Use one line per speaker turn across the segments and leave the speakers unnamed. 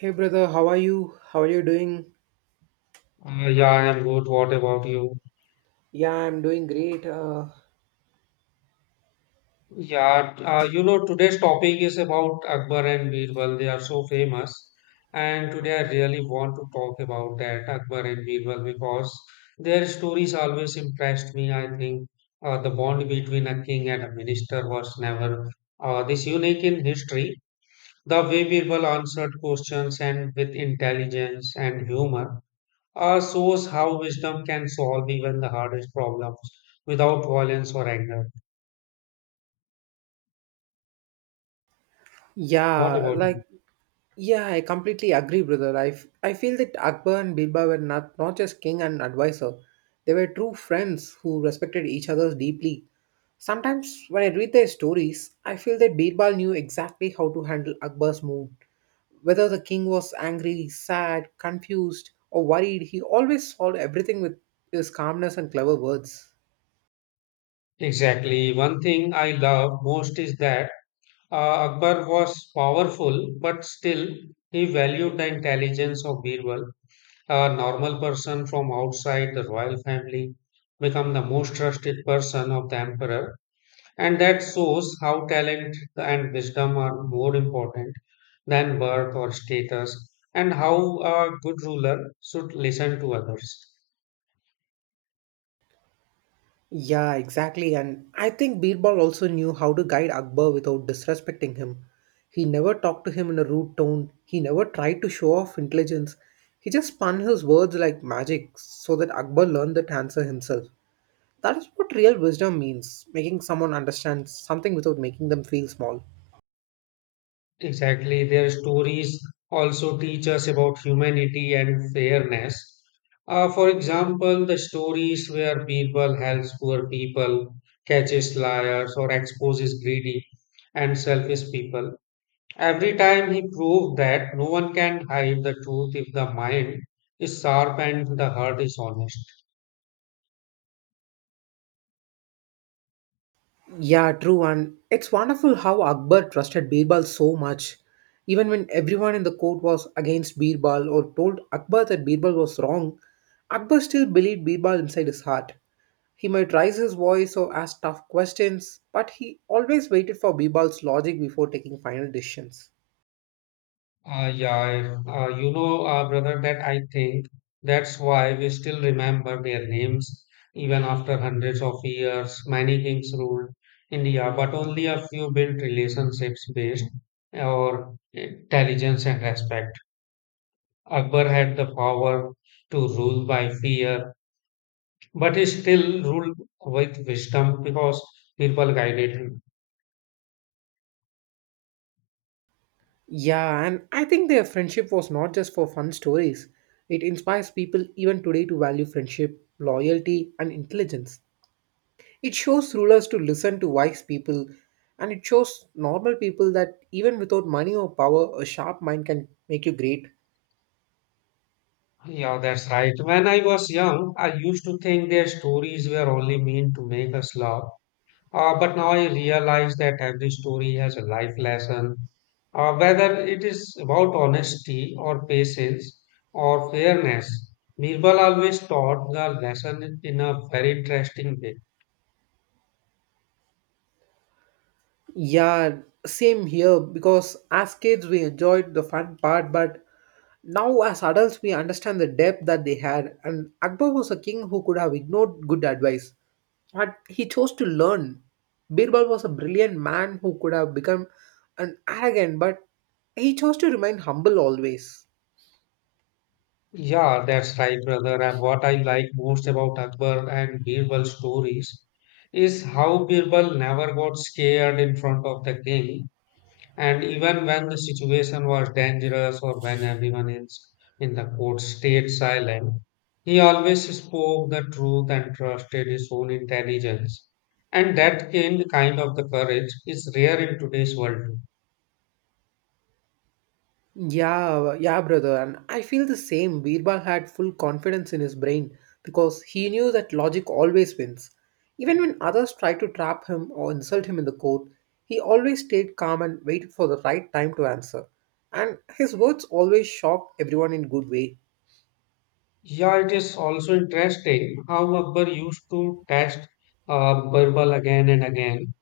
Hey brother, how are you? How are you doing?
Yeah, I'm good. What about you?
Yeah, I'm doing great.
Yeah, today's topic is about Akbar and Birbal. They are so famous. And today I really want to talk about that, Akbar and Birbal, because their stories always impressed me. I think the bond between a king and a minister was never this unique in history. The way Birbal answered questions and with intelligence and humor, shows how wisdom can solve even the hardest problems without violence or anger. What
Yeah,
about you?
like yeah, I completely agree, brother. I feel that Akbar and Birbal were not just king and advisor. They were true friends who respected each other deeply. Sometimes when I read their stories, I feel that Birbal knew exactly how to handle Akbar's mood. Whether the king was angry, sad, confused, or worried, he always solved everything with his calmness and clever words.
Exactly. One thing I love most is that Akbar was powerful, but still he valued the intelligence of Birbal. A normal person from outside the royal family become the most trusted person of the emperor. And that shows how talent and wisdom are more important than birth or status, and how a good ruler should listen to others.
Yeah, exactly. And I think Birbal also knew how to guide Akbar without disrespecting him. He never talked to him in a rude tone, he never tried to show off intelligence. He just spun his words like magic so that Akbar learned that answer himself. That is what real wisdom means making someone understand something without making them feel small.
Exactly, their stories also teach us about humanity and fairness. For example, the stories where Birbal helps poor people, catches liars, or exposes greedy and selfish people. Every time he proved that no one can hide the truth if the mind is sharp and the heart is honest.
Yeah, true. And it's wonderful how Akbar trusted Birbal so much. Even when everyone in the court was against Birbal or told Akbar that Birbal was wrong, Akbar still believed Birbal inside his heart. He might raise his voice or ask tough questions, but he always waited for Birbal's logic before taking final decisions.
Brother, that I think that's why we still remember their names even after hundreds of years. Many kings ruled India, but only a few built relationships based on intelligence and respect. Akbar had the power to rule by fear, but he still ruled with wisdom because people guided him.
Yeah, and I think their friendship was not just for fun stories. It inspires people even today to value friendship, loyalty, and intelligence. It shows rulers to listen to wise people, and it shows normal people that even without money or power, a sharp mind can make you great.
Yeah, that's right. When I was young, I used to think their stories were only meant to make us laugh. But now I realize that every story has a life lesson. Whether it is about honesty or patience or fairness, Birbal always taught the lesson in a very interesting way.
Yeah, same here because as kids we enjoyed the fun part, but now as adults we understand the depth that they had. And Akbar was a king who could have ignored good advice, but he chose to learn. Birbal was a brilliant man who could have become an arrogant, but he chose to remain humble always.
Yeah, that's right, brother. And what I like most about Akbar and Birbal's stories is how Birbal never got scared in front of the king. And even when the situation was dangerous or when everyone else in the court stayed silent, he always spoke the truth and trusted his own intelligence. And that kind of the courage is rare in today's world.
Yeah, yeah, brother. And I feel the same. Birbal had full confidence in his brain because he knew that logic always wins. Even when others tried to trap him or insult him in the court, he always stayed calm and waited for the right time to answer. And his words always shocked everyone in good way.
Yeah, it is also interesting how Akbar used to test Birbal again and again.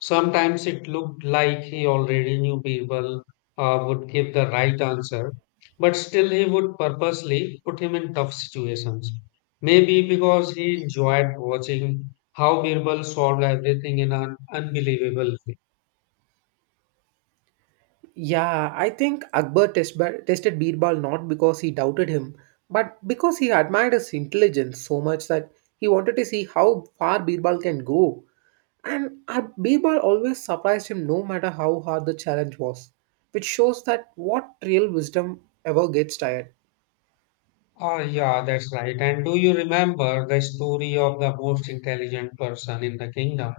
Sometimes it looked like he already knew Birbal would give the right answer, but still he would purposely put him in tough situations. Maybe because he enjoyed watching how Birbal solved everything in an unbelievable way.
Yeah, I think tested Birbal not because he doubted him, but because he admired his intelligence so much that he wanted to see how far Birbal can go. And Birbal always surprised him no matter how hard the challenge was, which shows that what real wisdom ever gets tired.
Ah, yeah, that's right. And do you remember the story of the most intelligent person in the kingdom?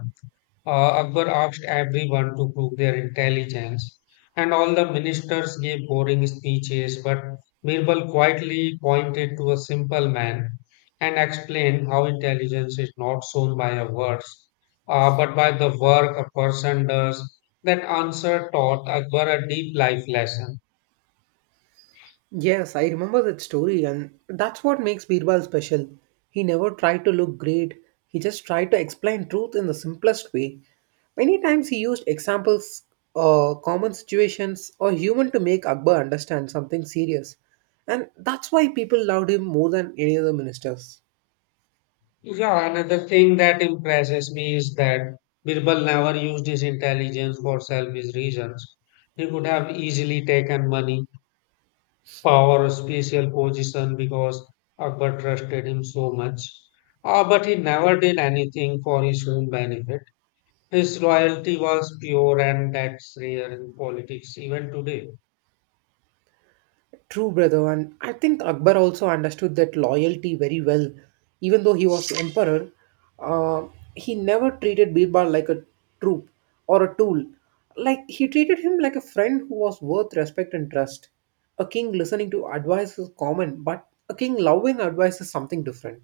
Uh, Akbar asked everyone to prove their intelligence, and all the ministers gave boring speeches. But Birbal quietly pointed to a simple man and explained how intelligence is not shown by a words, but by the work a person does. That answer taught Akbar a deep life lesson.
Yes, I remember that story, and that's what makes Birbal special. He never tried to look great, he just tried to explain truth in the simplest way. Many times he used examples, common situations, or human to make Akbar understand something serious. And that's why people loved him more than any other ministers.
Yeah, another thing that impresses me is that Birbal never used his intelligence for selfish reasons. He could have easily taken money power, spatial position because Akbar trusted him so much. But he never did anything for his own benefit. His loyalty was pure, and that's rare in politics even today.
True, brother, and I think Akbar also understood that loyalty very well. Even though he was emperor, uh, he never treated Birbal like a troop or a tool. Like he treated him like a friend who was worth respect and trust. A king listening to advice is common, but a king loving advice is something different.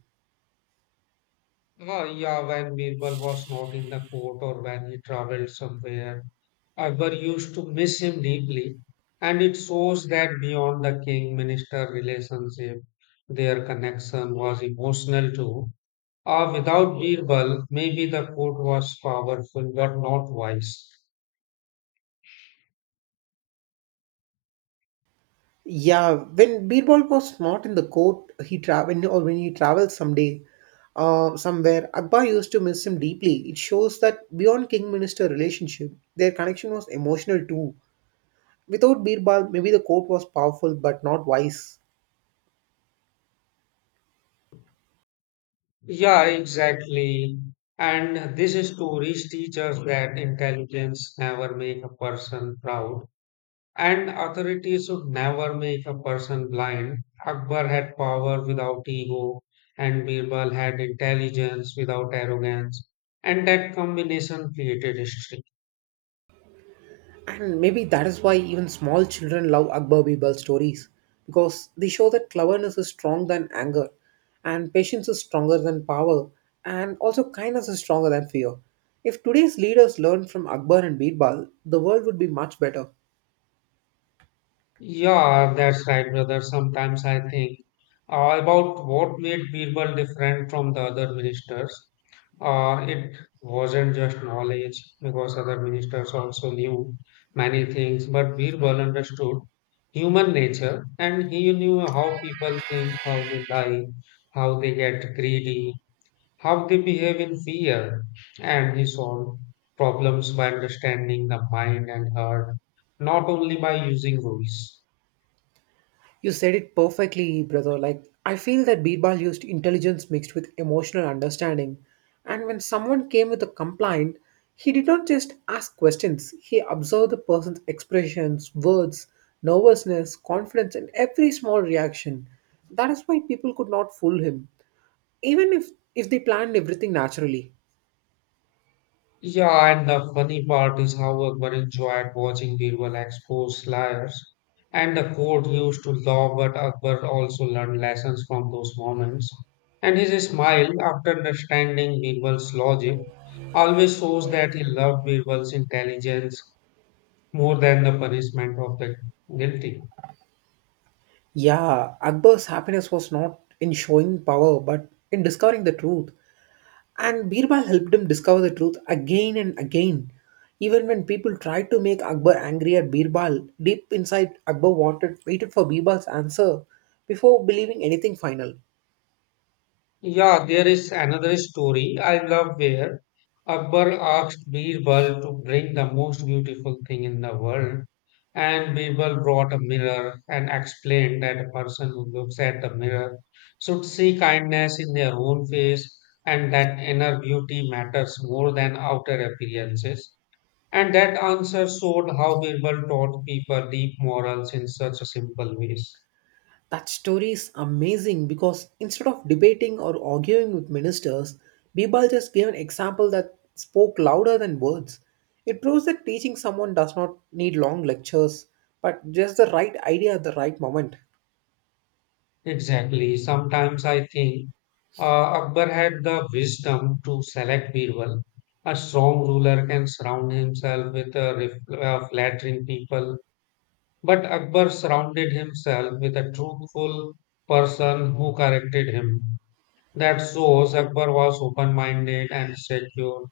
Yeah, when Birbal was not in the court or when he traveled somewhere, Akbar used to miss him deeply, and it shows that beyond the king minister relationship, their connection was emotional too. Without Birbal, maybe the court was powerful but not wise.
Yeah, when Birbal was not in the court, he traveled or when he travels someday, somewhere, Akbar used to miss him deeply. It shows that beyond king-minister relationship, their connection was emotional too. Without Birbal, maybe the court was powerful but not wise.
Yeah, exactly. And these stories teach us that intelligence never make a person proud, and authority should never make a person blind. Akbar had power without ego, and Birbal had intelligence without arrogance, and that combination created history.
And maybe that is why even small children love Akbar Birbal stories because they show that cleverness is stronger than anger, and patience is stronger than power, and also kindness is stronger than fear. If today's leaders learned from Akbar and Birbal, the world would be much better.
Yeah, that's right, brother. Sometimes I think about what made Birbal different from the other ministers. It wasn't just knowledge, because other ministers also knew many things, but Birbal understood human nature and he knew how people think, how they lie, how they get greedy, how they behave in fear, and he solved problems by understanding the mind and heart, not only by using rules.
You said it perfectly, brother. Like, I feel that Birbal used intelligence mixed with emotional understanding. And when someone came with a complaint, he did not just ask questions, he observed the person's expressions, words, nervousness, confidence, and every small reaction. That is why people could not fool him, even if they planned everything naturally.
Yeah, and the funny part is how Akbar enjoyed watching Birbal expose liars. And the court used to laugh, but Akbar also learned lessons from those moments. And his smile, after understanding Birbal's logic, always shows that he loved Birbal's intelligence more than the punishment of the guilty.
Yeah, Akbar's happiness was not in showing power, but in discovering the truth. And Birbal helped him discover the truth again and again. Even when people tried to make Akbar angry at Birbal, deep inside Akbar waited for Birbal's answer before believing anything final.
Yeah, there is another story I love where Akbar asked Birbal to bring the most beautiful thing in the world, and Birbal brought a mirror and explained that a person who looks at the mirror should see kindness in their own face and that inner beauty matters more than outer appearances. And that answer showed how Birbal taught people deep morals in such a simple ways.
That story is amazing because instead of debating or arguing with ministers, Birbal just gave an example that spoke louder than words. It proves that teaching someone does not need long lectures, but just the right idea at the right moment.
Exactly. Sometimes I think Akbar had the wisdom to select Birbal. A strong ruler can surround himself with a flattering people, but Akbar surrounded himself with a truthful person who corrected him. That shows Akbar was open-minded and secure,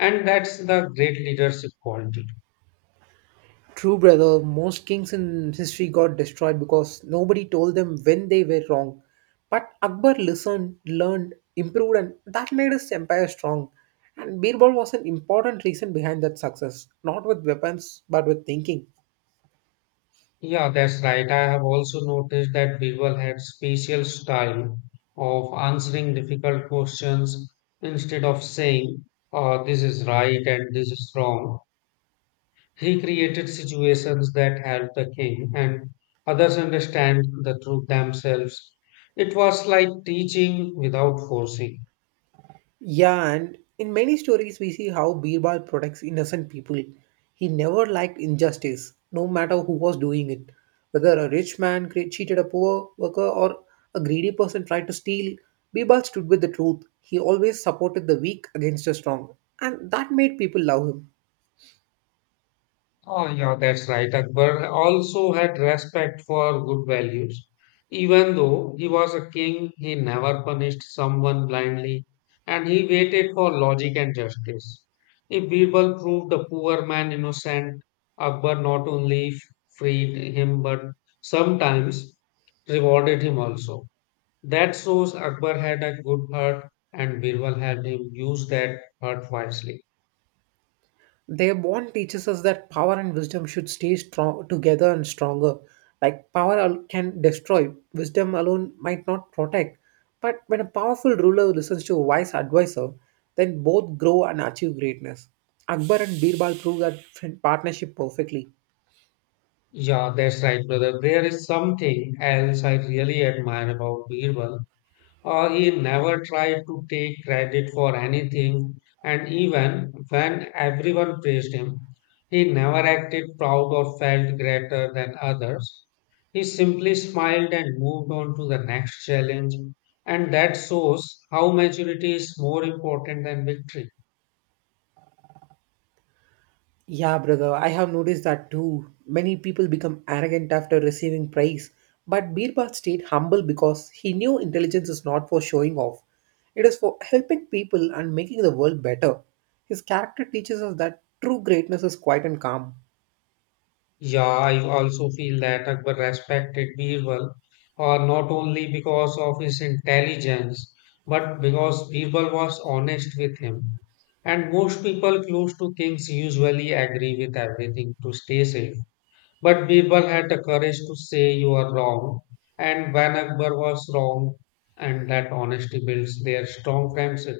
and that's the great leadership quality.
True, brother. Most kings in history got destroyed because nobody told them when they were wrong. But Akbar listened, learned, improved, and that made his empire strong. And Birbal was an important reason behind that success, not with weapons, but with thinking.
Yeah, that's right. I have also noticed that people had special style of answering difficult questions instead of saying, this is right and this is wrong. He created situations that helped the king and others understand the truth themselves. It was like teaching without forcing.
Yeah, and in many stories, we see how Birbal protects innocent people. He never liked injustice, no matter who was doing it. Whether a rich man cheated a poor worker or a greedy person tried to steal, Birbal stood with the truth. He always supported the weak against the strong, and that made people love him.
Oh, yeah, that's right. Akbar also had respect for good values. Even though he was a king, he never punished someone blindly and he waited for logic and justice. If Birbal proved the poor man innocent, Akbar not only freed him but sometimes rewarded him also. That shows Akbar had a good heart and Birbal had him use that heart wisely.
Their bond teaches us that power and wisdom should stay strong together and stronger. Like can destroy, wisdom alone might not protect. But when a powerful ruler listens to a wise advisor, then both grow and achieve greatness. Akbar and Birbal prove that partnership perfectly.
Yeah, that's right, brother. There is something else I really admire about Birbal. He never tried to take credit for anything, and even when everyone praised him, he never acted proud or felt greater than others. He simply smiled and moved on to the next challenge, and that shows how maturity is more important than victory.
Yeah, brother, I have noticed that too. Many people become arrogant after receiving praise, but Birbal stayed humble because he knew intelligence is not for showing off. It is for helping people and making the world better. His character teaches us that true greatness is quiet and calm.
Yeah, I also feel that Akbar respected Birbal, not only because of his intelligence, but because Birbal was honest with him. And most people close to kings usually agree with everything to stay safe. But Birbal had the courage to say you are wrong, and when Akbar was wrong, and that honesty builds their strong friendship.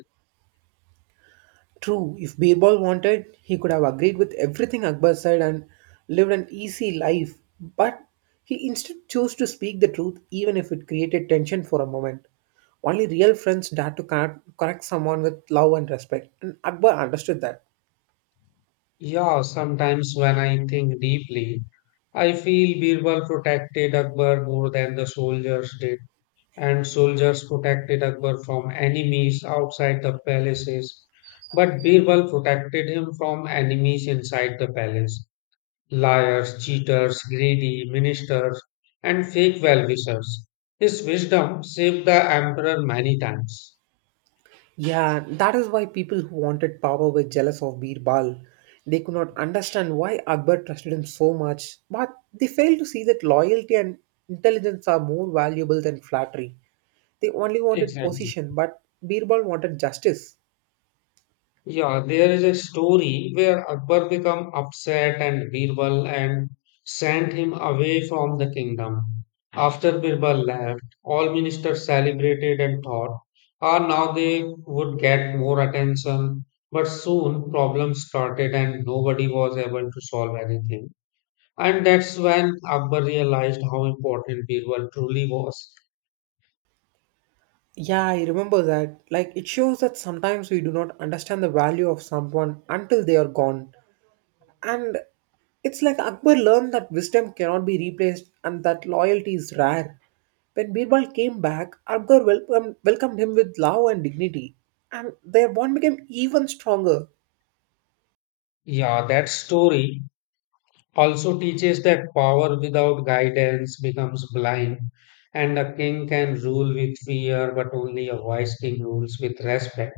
True, if Birbal wanted, he could have agreed with everything Akbar said and lived an easy life, but he instead chose to speak the truth even if it created tension for a moment. Only real friends dare to correct someone with love and respect, and Akbar understood that.
Yeah, sometimes when I think deeply, I feel Birbal protected Akbar more than the soldiers did, and soldiers protected Akbar from enemies outside the palaces, but Birbal protected him from enemies inside the palace, liars, cheaters, greedy ministers, and fake well-wishers. His wisdom saved the emperor many times.
Yeah, that is why people who wanted power were jealous of Birbal. They could not understand why Akbar trusted him so much, but they failed to see that loyalty and intelligence are more valuable than flattery. They only wanted
Exactly.
position, but Birbal wanted justice.
Yeah, there is a story where Akbar became upset and Birbal and sent him away from the kingdom. After Birbal left, all ministers celebrated and thought, ah, now they would get more attention. But soon problems started and nobody was able to solve anything. And that's when Akbar realized how important Birbal truly was.
Yeah, I remember that. Like, it shows that sometimes we do not understand the value of someone until they are gone. And it's like Akbar learned that wisdom cannot be replaced and that loyalty is rare. When Birbal came back, Akbar welcomed him with love and dignity, and their bond became even stronger.
Yeah, that story also teaches that power without guidance becomes blind, and a king can rule with fear, but only a wise king rules with respect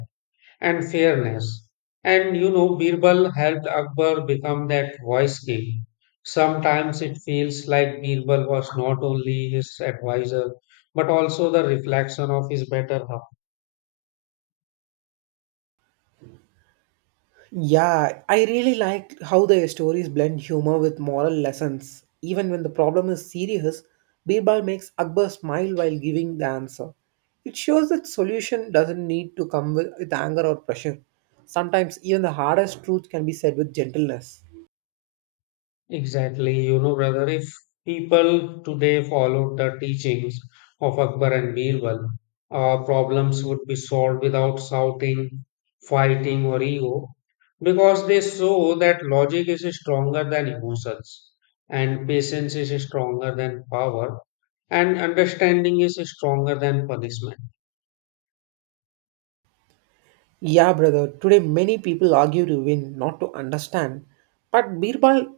and fairness. And you know, Birbal helped Akbar become that wise king. Sometimes it feels like Birbal was not only his advisor, but also the reflection of his better half.
Yeah, I really like how the stories blend humor with moral lessons. Even when the problem is serious, Birbal makes Akbar smile while giving the answer. It shows that solution doesn't need to come with anger or pressure. Sometimes even the hardest truth can be said with gentleness.
Exactly, you know, brother, if people today followed the teachings of Akbar and Birbal, problems would be solved without shouting, fighting, or ego, because they saw that logic is stronger than emotions, and patience is stronger than power, and understanding is stronger than punishment.
Yeah, brother. Today, many people argue to win, not to understand. But Birbal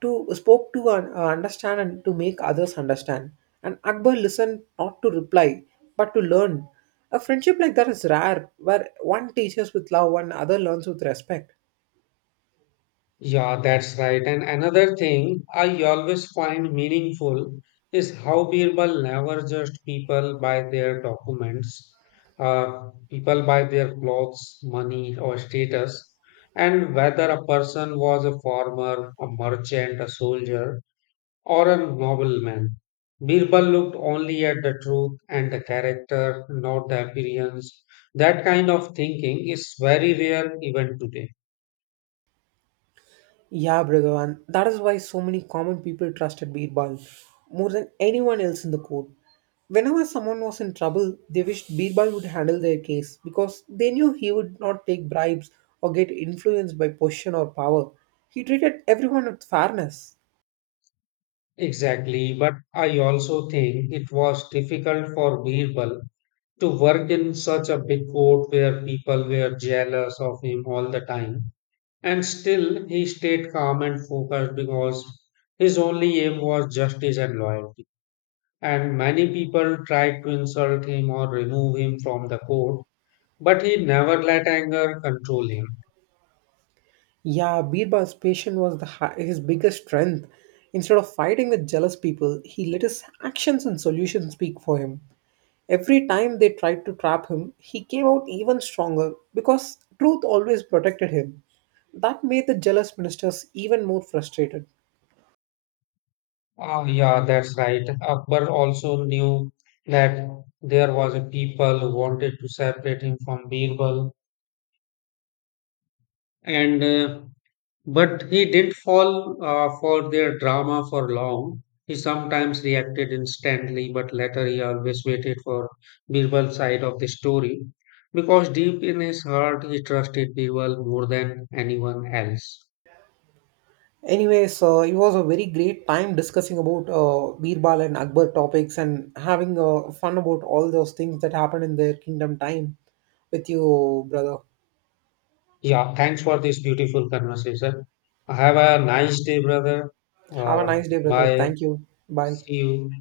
to spoke to un- understand and to make others understand. And Akbar listened not to reply, but to learn. A friendship like that is rare, where one teaches with love and other learns with respect.
Yeah, that's right. And another thing I always find meaningful is how Birbal never judged people by their documents, people by their clothes, money, or status, and whether a person was a farmer, a merchant, a soldier, or a nobleman. Birbal looked only at the truth and the character, not the appearance. That kind of thinking is very rare even today.
Yeah, Bhagavan, that is why so many common people trusted Birbal more than anyone else in the court. Whenever someone was in trouble, they wished Birbal would handle their case because they knew he would not take bribes or get influenced by position or power. He treated everyone with fairness.
Exactly, but I also think it was difficult for Birbal to work in such a big court where people were jealous of him all the time. And still, he stayed calm and focused because his only aim was justice and loyalty. And many people tried to insult him or remove him from the court, but he never let anger control him.
Yeah, Birbal's patience was his biggest strength. Instead of fighting with jealous people, he let his actions and solutions speak for him. Every time they tried to trap him, he came out even stronger because truth always protected him. That made the jealous ministers even more frustrated.
Oh, yeah, that's right. Akbar also knew that there was a people who wanted to separate him from Birbal, and but he didn't fall for their drama for long. He sometimes reacted instantly, but later he always waited for Birbal's side of the story because deep in his heart he trusted Birbal more than anyone else.
Anyways, it was a very great time discussing about Birbal and Akbar topics and having fun about all those things that happened in their kingdom time with you, brother.
Yeah, thanks for this beautiful conversation. Have a nice day, brother.
Have a
Uh,
nice day, brother.
bye.
Thank you. Bye.
See you.